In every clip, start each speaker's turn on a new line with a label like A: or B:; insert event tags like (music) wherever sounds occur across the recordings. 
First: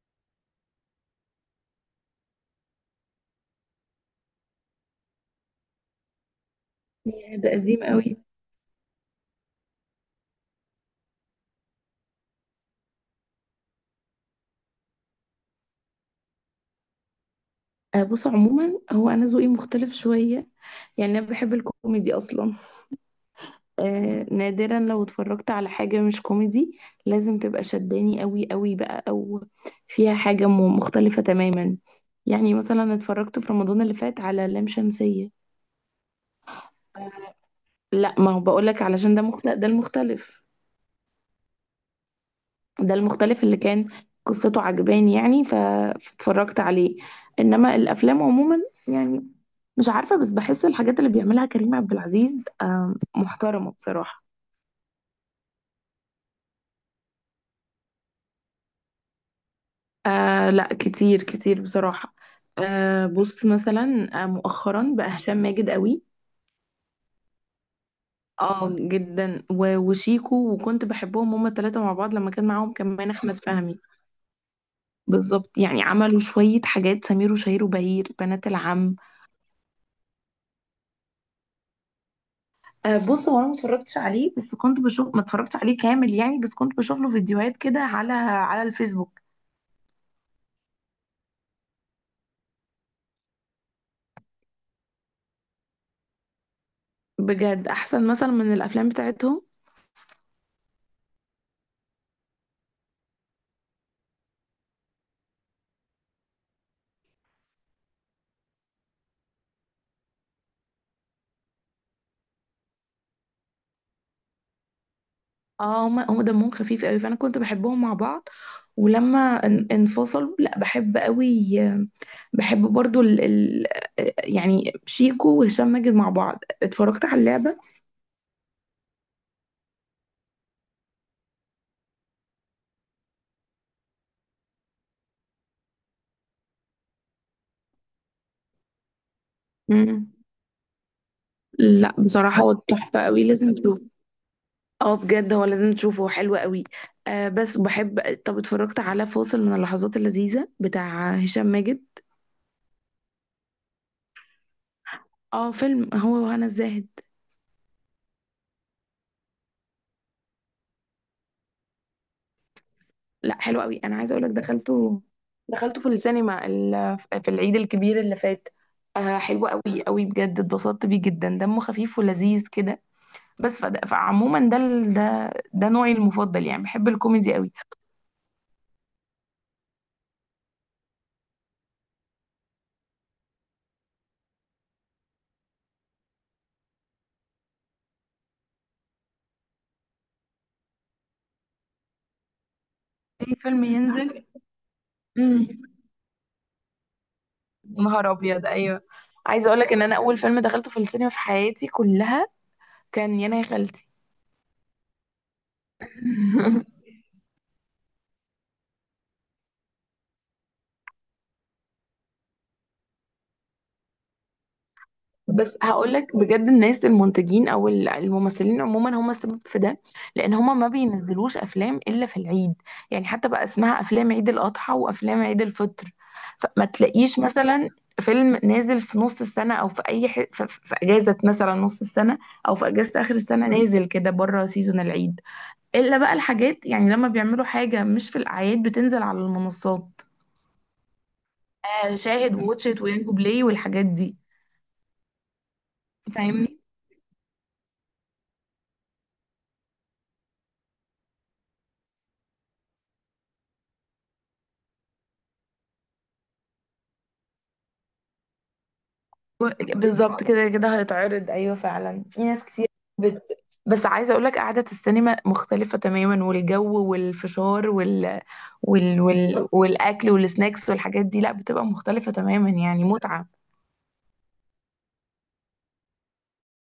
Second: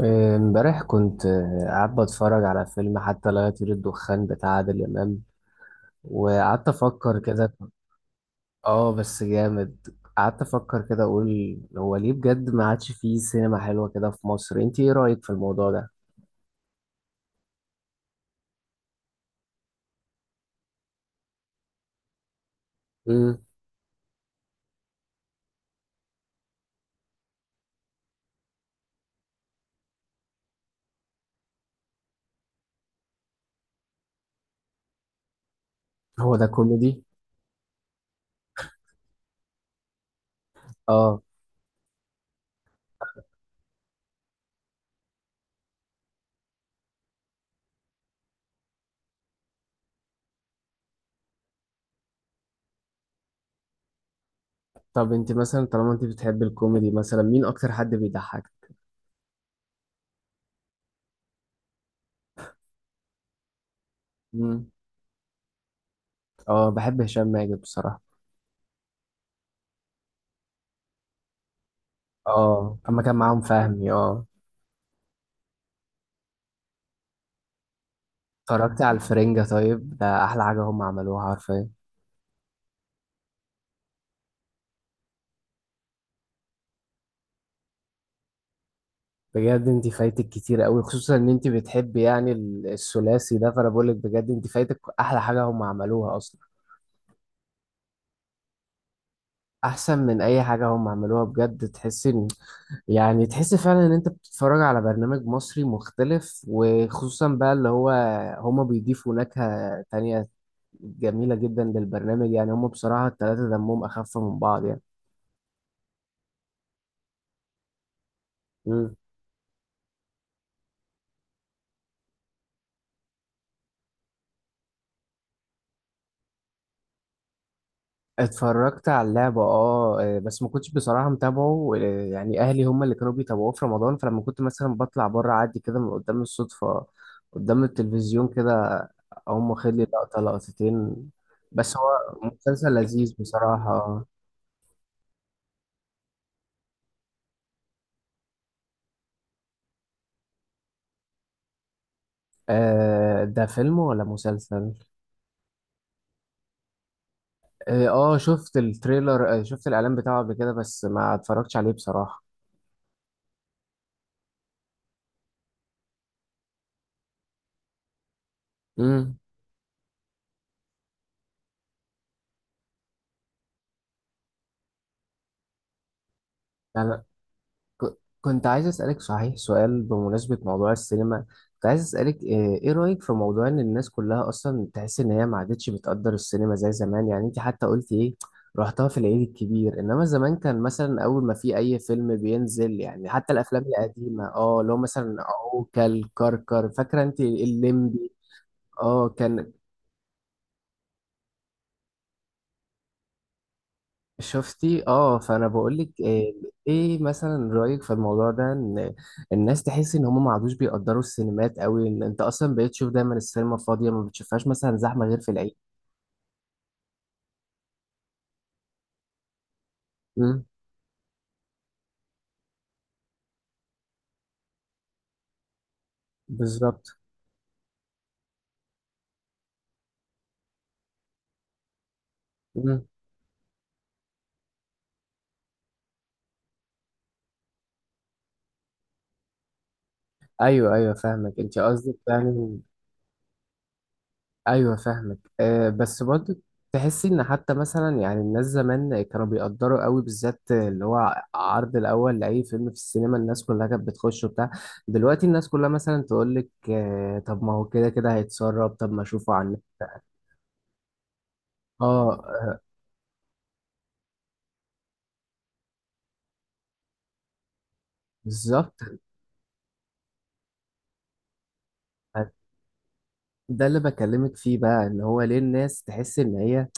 A: امبارح كنت قاعد بتفرج على فيلم حتى لا يطير الدخان بتاع عادل إمام، وقعدت أفكر
B: ياه، ده
A: كده.
B: قديم قوي.
A: اه، بس جامد. قعدت أفكر كده أقول هو ليه بجد ما عادش فيه سينما حلوة كده في مصر، انت ايه رأيك في الموضوع ده؟
B: آه، بص، عموما هو انا ذوقي مختلف شويه. يعني انا بحب الكوميدي اصلا.
A: مم.
B: آه، نادرا لو اتفرجت على حاجه مش كوميدي لازم تبقى شداني قوي قوي بقى، او فيها حاجه مختلفه تماما. يعني مثلا اتفرجت في رمضان اللي فات على لام شمسيه.
A: هو ده كوميدي؟
B: لا، ما هو بقولك علشان ده مختلف، ده المختلف.
A: اه.
B: ده المختلف اللي كان قصته عجباني، يعني فاتفرجت عليه. انما الافلام عموما، يعني مش عارفه، بس بحس الحاجات اللي بيعملها كريم عبد العزيز محترمه بصراحه.
A: طب انت مثلا طالما انت بتحبي الكوميدي، مثلا مين أكتر حد بيضحك؟
B: آه، لا، كتير كتير بصراحه. آه، بص مثلا
A: مم.
B: مؤخرا بقى هشام ماجد قوي.
A: اه، بحب هشام ماجد بصراحة.
B: اه، جدا، وشيكو، وكنت بحبهم هما الثلاثه مع بعض لما كان معاهم
A: اه، أما
B: كمان
A: كان
B: احمد
A: معاهم
B: فهمي.
A: فهمي، اه.
B: بالظبط. يعني عملوا شويه حاجات، سمير وشهير وبهير، بنات
A: اتفرجت على
B: العم.
A: الفرنجة؟ طيب ده أحلى حاجة هم عملوها حرفيا.
B: آه، بص، هو انا ما اتفرجتش عليه بس كنت بشوف، ما اتفرجتش عليه كامل يعني، بس كنت بشوف له فيديوهات كده على الفيسبوك.
A: بجد انت فايتك كتير قوي، خصوصا ان انت بتحبي يعني الثلاثي ده، فانا بقول لك بجد انت فايتك احلى حاجه هم عملوها اصلا.
B: بجد احسن مثلا من الافلام بتاعتهم.
A: احسن من اي حاجه هم عملوها، بجد تحس ان يعني تحس فعلا ان انت بتتفرج على برنامج مصري مختلف، وخصوصا بقى اللي هو هم بيضيفوا نكهه تانية جميله جدا للبرنامج. يعني هم بصراحه الثلاثه دمهم اخف من بعض.
B: اه، هم دمهم خفيف قوي، فانا كنت بحبهم مع بعض.
A: يعني
B: ولما انفصلوا، لا بحب قوي بحب برضو يعني شيكو وهشام ماجد مع بعض، اتفرجت على اللعبة.
A: اتفرجت على اللعبة، اه، بس ما كنتش بصراحة متابعه، يعني اهلي هم اللي كانوا بيتابعوه في رمضان، فلما كنت مثلا بطلع بره عادي كده من قدام الصدفة، قدام التلفزيون كده، هم واخد لي
B: امم.
A: لقطة لقطتين. بس هو
B: لا، بصراحة هو
A: مسلسل
B: تحفة
A: لذيذ
B: قوي، لازم
A: بصراحة
B: تشوف.
A: آه
B: اه، بجد هو لازم تشوفه، هو حلو قوي. آه، بس بحب. طب اتفرجت على فاصل من اللحظات اللذيذة بتاع هشام ماجد.
A: ده فيلم ولا مسلسل؟
B: اه، فيلم، هو وهنا الزاهد.
A: اه، شفت التريلر، شفت الاعلان بتاعه قبل كده، بس ما اتفرجتش عليه بصراحة.
B: لا، حلو قوي، انا عايزه اقول لك، دخلته في السينما في العيد الكبير اللي فات.
A: امم.
B: آه، حلو قوي قوي، بجد اتبسطت بيه جدا، دمه خفيف ولذيذ كده. بس فعموما ده ال- ده ده نوعي المفضل، يعني بحب الكوميدي قوي.
A: كنت عايز أسألك صحيح سؤال بمناسبة موضوع السينما. كنت عايز أسألك إيه، إيه رأيك في موضوع إن الناس كلها أصلا تحس إن هي ما عادتش بتقدر السينما زي زمان، يعني أنت حتى قلت إيه، رحتها في العيد الكبير، إنما زمان كان مثلا أول ما في أي فيلم بينزل، يعني حتى
B: اي
A: الأفلام
B: فيلم
A: القديمة
B: ينزل.
A: اللي هو مثلا
B: مم.
A: عوكل كركر، فاكرة أنت
B: نهار
A: الليمبي؟
B: ابيض، ايوه.
A: أه،
B: عايزه
A: كان.
B: اقول لك ان انا اول فيلم دخلته في السينما في حياتي كلها كان يانا يا خالتي.
A: شفتي؟ اه، فانا بقول لك ايه،
B: (laughs)
A: إيه مثلا رايك في الموضوع ده، ان الناس تحس ان هم ما عادوش بيقدروا السينمات قوي، ان انت اصلا بقيت تشوف دايما السينما فاضيه، ما بتشوفهاش مثلا زحمه غير في
B: بس
A: العيد.
B: هقول لك بجد، الناس المنتجين او الممثلين عموما هم السبب في ده. لان
A: امم.
B: هم ما بينزلوش افلام الا في العيد. يعني حتى بقى اسمها افلام عيد الاضحى وافلام عيد الفطر. فما
A: بالظبط.
B: تلاقيش مثلا فيلم نازل في نص السنه، او في اي ح... في... في في اجازه مثلا نص السنه، او في
A: امم.
B: اجازه اخر السنه نازل كده بره سيزون العيد. الا بقى الحاجات، يعني لما بيعملوا حاجة مش في الأعياد بتنزل على المنصات.
A: ايوه ايوه، فاهمك انت قصدك
B: شاهد
A: يعني.
B: ووتشت وينجو بلاي والحاجات دي.
A: ايوه، فاهمك. أه، بس برضه
B: فاهمني.
A: تحسي ان حتى مثلا يعني الناس زمان كانوا بيقدروا قوي، بالذات اللي هو عرض الاول لاي فيلم في السينما، الناس كلها كانت بتخش وبتاع. دلوقتي الناس كلها مثلا تقول لك أه، طب ما هو كده كده هيتسرب، طب ما اشوفه عن.
B: بالظبط، كده كده هيتعرض، أيوة
A: اه.
B: فعلا في ناس كتير. بت... بس عايزة أقولك قعدة السينما مختلفة تماما، والجو والفشار
A: بالظبط،
B: والأكل والسناكس والحاجات دي، لا بتبقى مختلفة تماما، يعني متعة.
A: ده اللي بكلمك فيه بقى، ان هو ليه الناس تحس ان هي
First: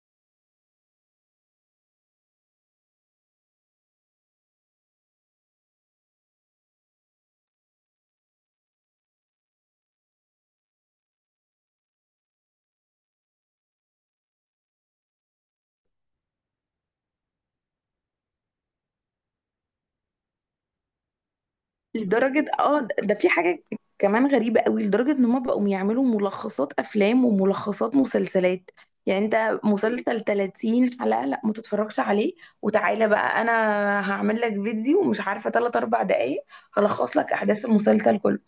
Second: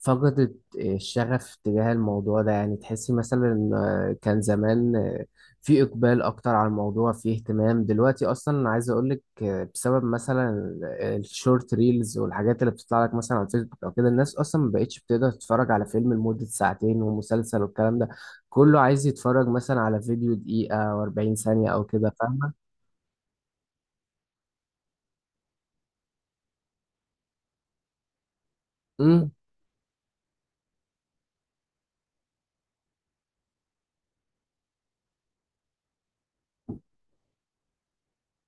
A: فقدت الشغف تجاه الموضوع ده، يعني تحس مثلا، كان زمان، في اقبال اكتر على الموضوع، في اهتمام. دلوقتي اصلا انا عايز اقولك، بسبب مثلا الشورت ريلز والحاجات اللي بتطلع لك مثلا على الفيسبوك او كده، الناس اصلا ما بقتش بتقدر تتفرج على فيلم لمدة ساعتين ومسلسل، والكلام ده كله عايز يتفرج مثلا على فيديو دقيقة و40 ثانية او كده،
B: لدرجة
A: فاهمة؟
B: ده في حاجة كمان غريبة قوي، لدرجة ان هما بقوا يعملوا ملخصات افلام وملخصات مسلسلات. يعني
A: امم.
B: انت مسلسل 30 حلقة لا ما تتفرجش عليه، وتعالى بقى انا هعمل لك فيديو مش عارفة 3 4 دقايق، هلخص لك احداث المسلسل كله.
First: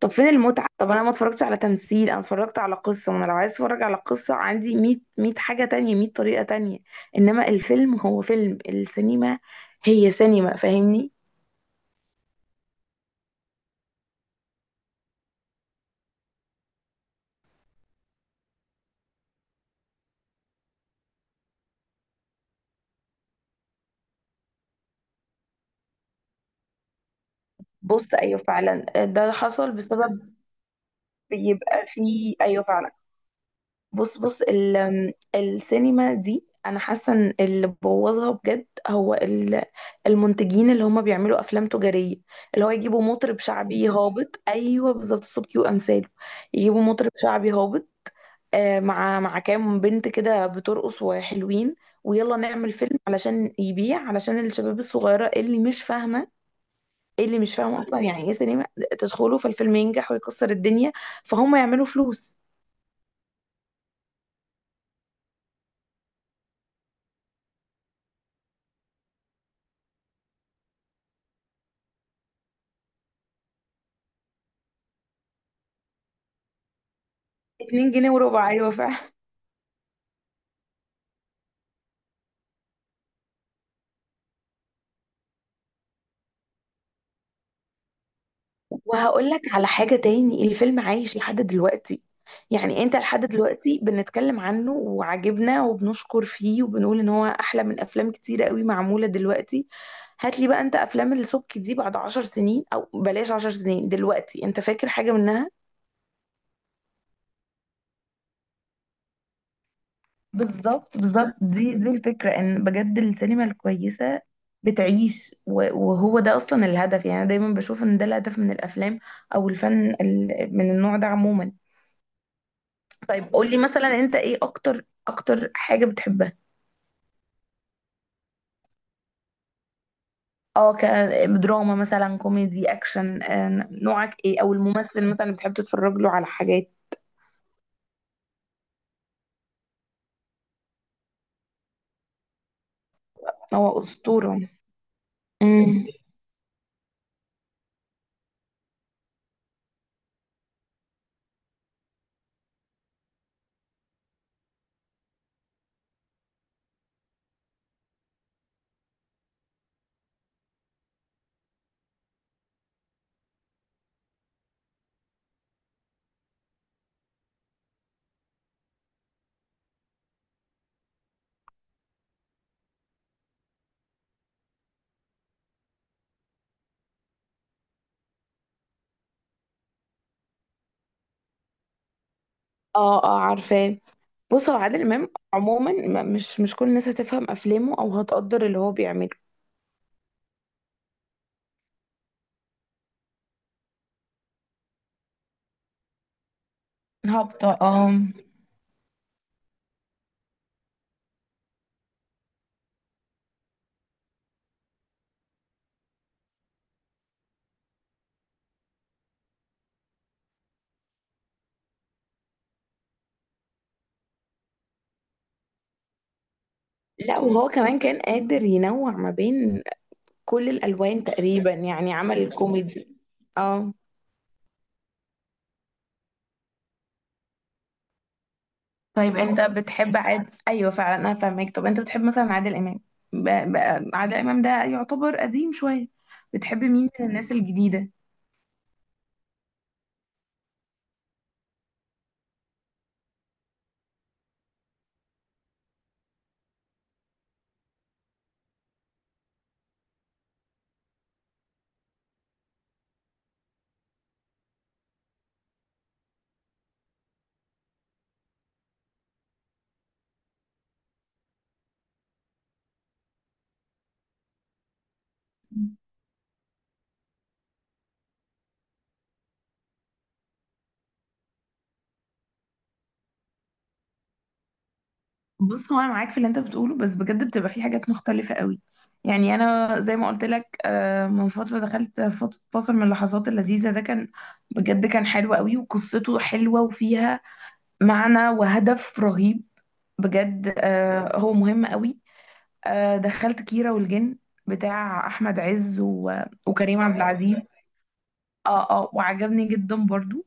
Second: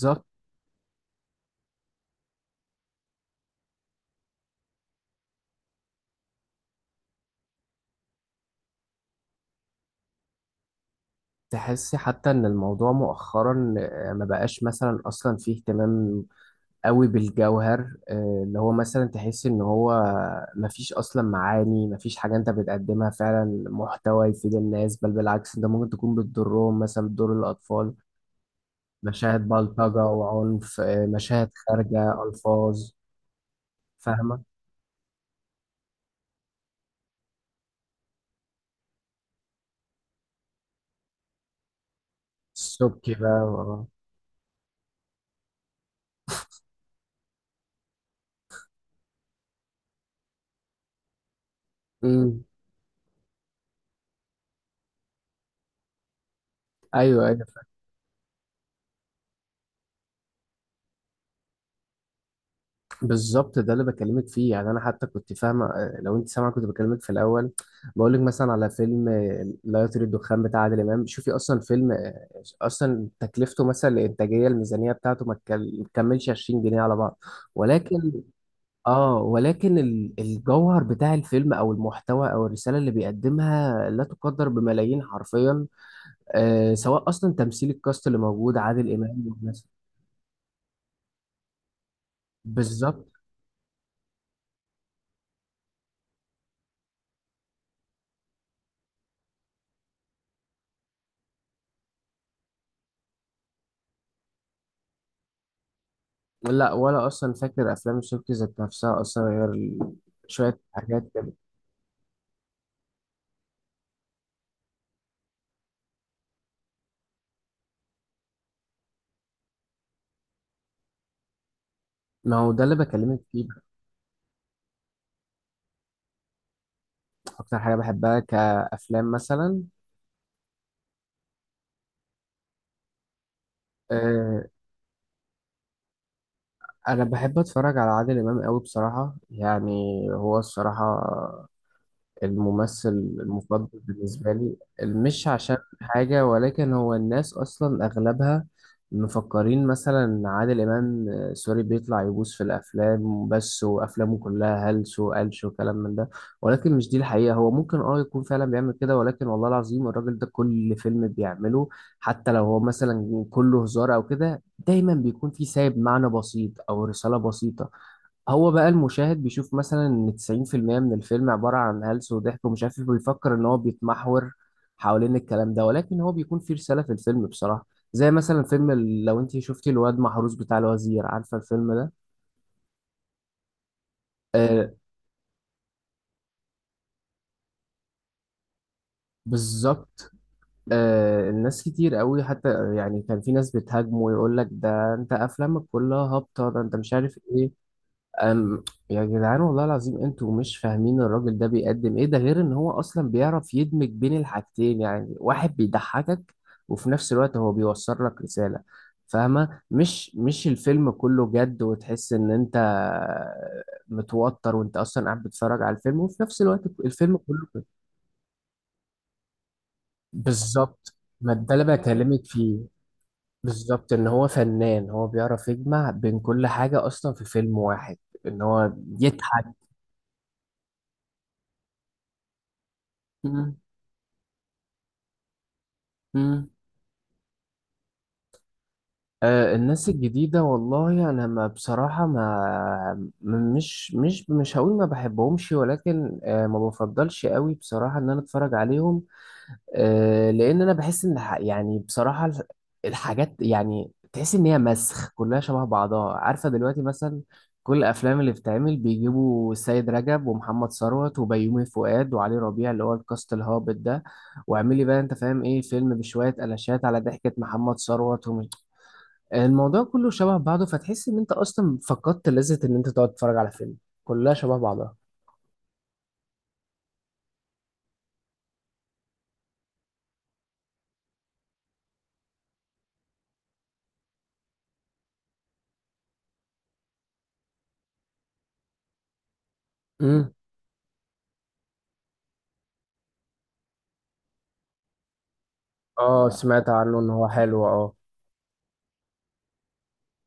B: طب فين المتعة؟ طب انا ما اتفرجتش على تمثيل، انا اتفرجت على قصة، وانا لو عايز اتفرج على قصة عندي 100 100 حاجة تانية، 100 طريقة تانية. انما الفيلم هو فيلم، السينما هي سينما، فاهمني.
A: تحسي حتى ان الموضوع مؤخرا، ما بقاش مثلا اصلا فيه اهتمام قوي بالجوهر، اللي هو مثلا تحسي ان هو ما فيش اصلا معاني، ما فيش حاجة انت بتقدمها فعلا محتوى يفيد الناس، بل بالعكس انت ممكن تكون بتضرهم، مثلا بتضر الاطفال،
B: بص، ايوه فعلا ده
A: مشاهد
B: حصل
A: بلطجة
B: بسبب.
A: وعنف، مشاهد
B: بيبقى
A: خارجة،
B: فيه، ايوه
A: الفاظ.
B: فعلا. بص
A: فاهمة.
B: السينما دي، انا حاسه ان اللي بوظها بجد هو المنتجين، اللي هم بيعملوا افلام تجاريه. اللي هو يجيبوا
A: السبكي بقى
B: مطرب
A: آه.
B: شعبي هابط. ايوه بالظبط، صوبكي وامثاله. يجيبوا مطرب شعبي هابط مع كام بنت كده بترقص وحلوين. ويلا
A: أمم.
B: نعمل فيلم علشان يبيع، علشان الشباب الصغيره اللي مش فاهمه ايه،
A: ايوه،
B: اللي مش فاهم اصلا يعني ايه سينما، تدخلوا، فالفيلم ينجح ويكسر الدنيا، فهم يعملوا فلوس.
A: بالظبط، ده اللي بكلمك فيه. يعني انا حتى كنت فاهمه، لو انت سامعه، كنت بكلمك في الاول بقول لك مثلا على فيلم، لا يطير الدخان بتاع عادل امام. شوفي اصلا فيلم، اصلا تكلفته مثلا الانتاجيه، الميزانيه بتاعته ما تكملش 20 جنيه على بعض.
B: 2 جنيه
A: ولكن
B: وربع، ايوه فعلا.
A: اه ولكن الجوهر بتاع الفيلم او المحتوى او الرساله اللي بيقدمها لا تقدر بملايين حرفيا، سواء اصلا تمثيل الكاست اللي موجود عادل امام
B: وهقول لك على حاجه تاني، الفيلم عايش لحد دلوقتي. يعني انت
A: بالظبط.
B: لحد دلوقتي بنتكلم عنه وعجبنا وبنشكر فيه، وبنقول ان هو احلى من افلام كتيره قوي معموله دلوقتي. هات لي بقى انت افلام السبكي دي بعد عشر سنين، او بلاش عشر سنين، دلوقتي انت فاكر حاجه منها؟
A: لا، ولا اصلا فاكر افلام شوكي ذات نفسها اصلا، غير شويه
B: بالظبط
A: حاجات كده.
B: بالظبط، دي الفكرة، ان بجد السينما الكويسة بتعيش، وهو ده اصلا الهدف، يعني انا دايما بشوف ان ده الهدف من الافلام، او الفن من النوع ده عموما.
A: ما هو ده اللي بكلمك
B: طيب
A: فيه.
B: قولي مثلا، انت ايه اكتر اكتر حاجة بتحبها؟
A: اكتر حاجه بحبها كافلام مثلا؟
B: اه، كدراما مثلا، كوميدي، اكشن نوعك ايه،
A: أه.
B: او الممثل مثلا اللي بتحب تتفرج له على حاجات.
A: انا بحب اتفرج على عادل امام قوي بصراحه، يعني هو الصراحه الممثل المفضل
B: هو
A: بالنسبة
B: اسطورة.
A: لي. مش عشان
B: امم.
A: حاجة، ولكن هو الناس أصلا أغلبها مفكرين مثلا عادل إمام، سوري، بيطلع يبوس في الأفلام بس، وأفلامه كلها هلس وقلش وكلام من ده. ولكن مش دي الحقيقة. هو ممكن يكون فعلا بيعمل كده، ولكن والله العظيم الراجل ده كل فيلم بيعمله، حتى لو هو مثلا كله هزار أو كده، دايما بيكون فيه سايب معنى بسيط أو رسالة بسيطة. هو بقى المشاهد بيشوف مثلا ان 90% من الفيلم عبارة عن هلس وضحك ومش عارف ايه، بيفكر ان هو بيتمحور حوالين الكلام ده، ولكن هو بيكون فيه رسالة في الفيلم بصراحة. زي مثلا فيلم لو انت شفتي الواد محروس بتاع الوزير، عارفة الفيلم ده؟
B: اه، اه، عارفاه. بص، هو
A: آه.
B: عادل امام عموما مش كل الناس هتفهم افلامه او هتقدر اللي هو بيعمله.
A: بالظبط. الناس كتير قوي حتى، يعني كان في ناس بتهاجمه ويقول لك ده انت افلامك كلها هابطة، ده انت مش عارف ايه.
B: هبطة، اه.
A: أم. يا جدعان والله العظيم انتوا مش فاهمين الراجل ده بيقدم ايه، ده غير ان هو اصلا بيعرف يدمج بين الحاجتين، يعني واحد بيضحكك وفي نفس الوقت هو بيوصل لك رسالة، فاهمة؟ مش الفيلم كله جد، وتحس ان انت متوتر وانت اصلا قاعد بتتفرج على الفيلم، وفي نفس الوقت الفيلم
B: لا،
A: كله
B: وهو
A: كده.
B: كمان كان قادر ينوع ما بين كل
A: بالظبط.
B: الالوان
A: ما
B: تقريبا،
A: ده اللي
B: يعني عمل
A: بكلمك فيه.
B: الكوميدي. اه.
A: بالظبط، ان هو فنان، هو بيعرف يجمع بين كل حاجة اصلا في فيلم واحد، ان هو
B: طيب انت
A: يضحك.
B: بتحب ايوه فعلا انا فاهمك، طب انت بتحب مثلا عادل امام. ب... ب... عادل امام ده يعتبر قديم شويه، بتحب
A: (laughs)
B: مين من الناس الجديده؟
A: الناس الجديدة، والله أنا ما بصراحة ما م- مش مش مش هقول ما بحبهمش، ولكن، ما بفضلش قوي بصراحة إن أنا أتفرج عليهم، لأن أنا بحس إن يعني بصراحة الحاجات، يعني تحس إن هي مسخ كلها شبه بعضها، عارفة دلوقتي مثلا كل الأفلام اللي بتتعمل بيجيبوا السيد رجب ومحمد ثروت وبيومي فؤاد وعلي ربيع، اللي هو الكاست الهابط ده، واعملي بقى أنت فاهم إيه، فيلم بشوية قلاشات على ضحكة محمد ثروت. الموضوع كله شبه بعضه، فتحس ان انت اصلا فقدت لذة ان انت تقعد تتفرج على فيلم، كلها شبه بعضها.
B: بص، هو انا معاك في اللي انت بتقوله، بس بجد بتبقى في حاجات مختلفه قوي. يعني انا زي ما قلت لك، من فتره دخلت فاصل من اللحظات اللذيذه، ده كان بجد كان حلو قوي، وقصته حلوه وفيها معنى وهدف رهيب.
A: امم.
B: بجد هو مهم قوي. دخلت كيرة والجن بتاع احمد عز
A: اه، سمعت
B: وكريم عبد
A: عنه ان هو
B: العزيز.
A: حلو، اه.
B: اه، اه، وعجبني جدا برضو.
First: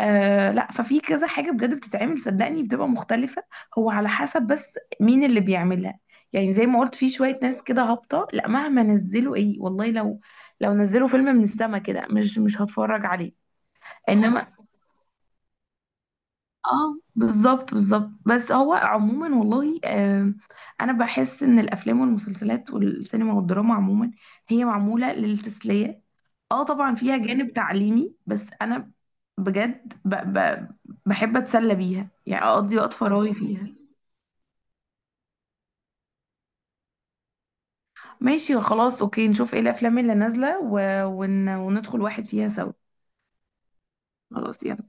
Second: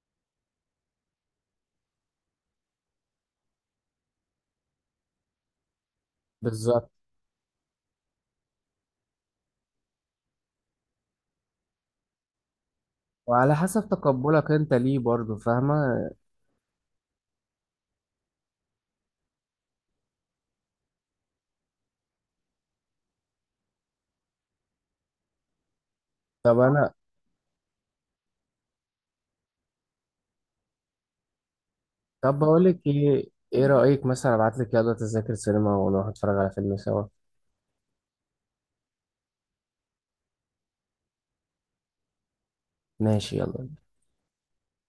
B: لا، ففي كذا حاجة بجد بتتعمل، صدقني بتبقى مختلفة. هو على حسب بس مين اللي بيعملها. يعني زي ما
A: بالظبط.
B: قلت في شوية ناس كده هابطة، لا مهما نزلوا ايه، والله لو نزلوا فيلم من السما كده مش هتفرج عليه.
A: وعلى حسب
B: انما.
A: تقبلك انت ليه برضه، فاهمة.
B: اه، بالظبط بالظبط، بس هو عموما والله انا بحس ان الافلام والمسلسلات والسينما والدراما عموما هي معموله للتسليه.
A: طب
B: اه،
A: انا،
B: طبعا فيها جانب تعليمي، بس انا بجد ب ب بحب اتسلى بيها،
A: طب
B: يعني
A: بقول
B: اقضي
A: لك
B: وقت
A: ايه،
B: فراغي
A: ايه
B: فيها.
A: رأيك مثلا ابعت لك يلا تذاكر سينما ونروح نتفرج على فيلم سوا؟
B: ماشي خلاص، اوكي، نشوف ايه الافلام اللي نازله وندخل واحد فيها سوا.
A: ماشي يلا.
B: خلاص، يلا.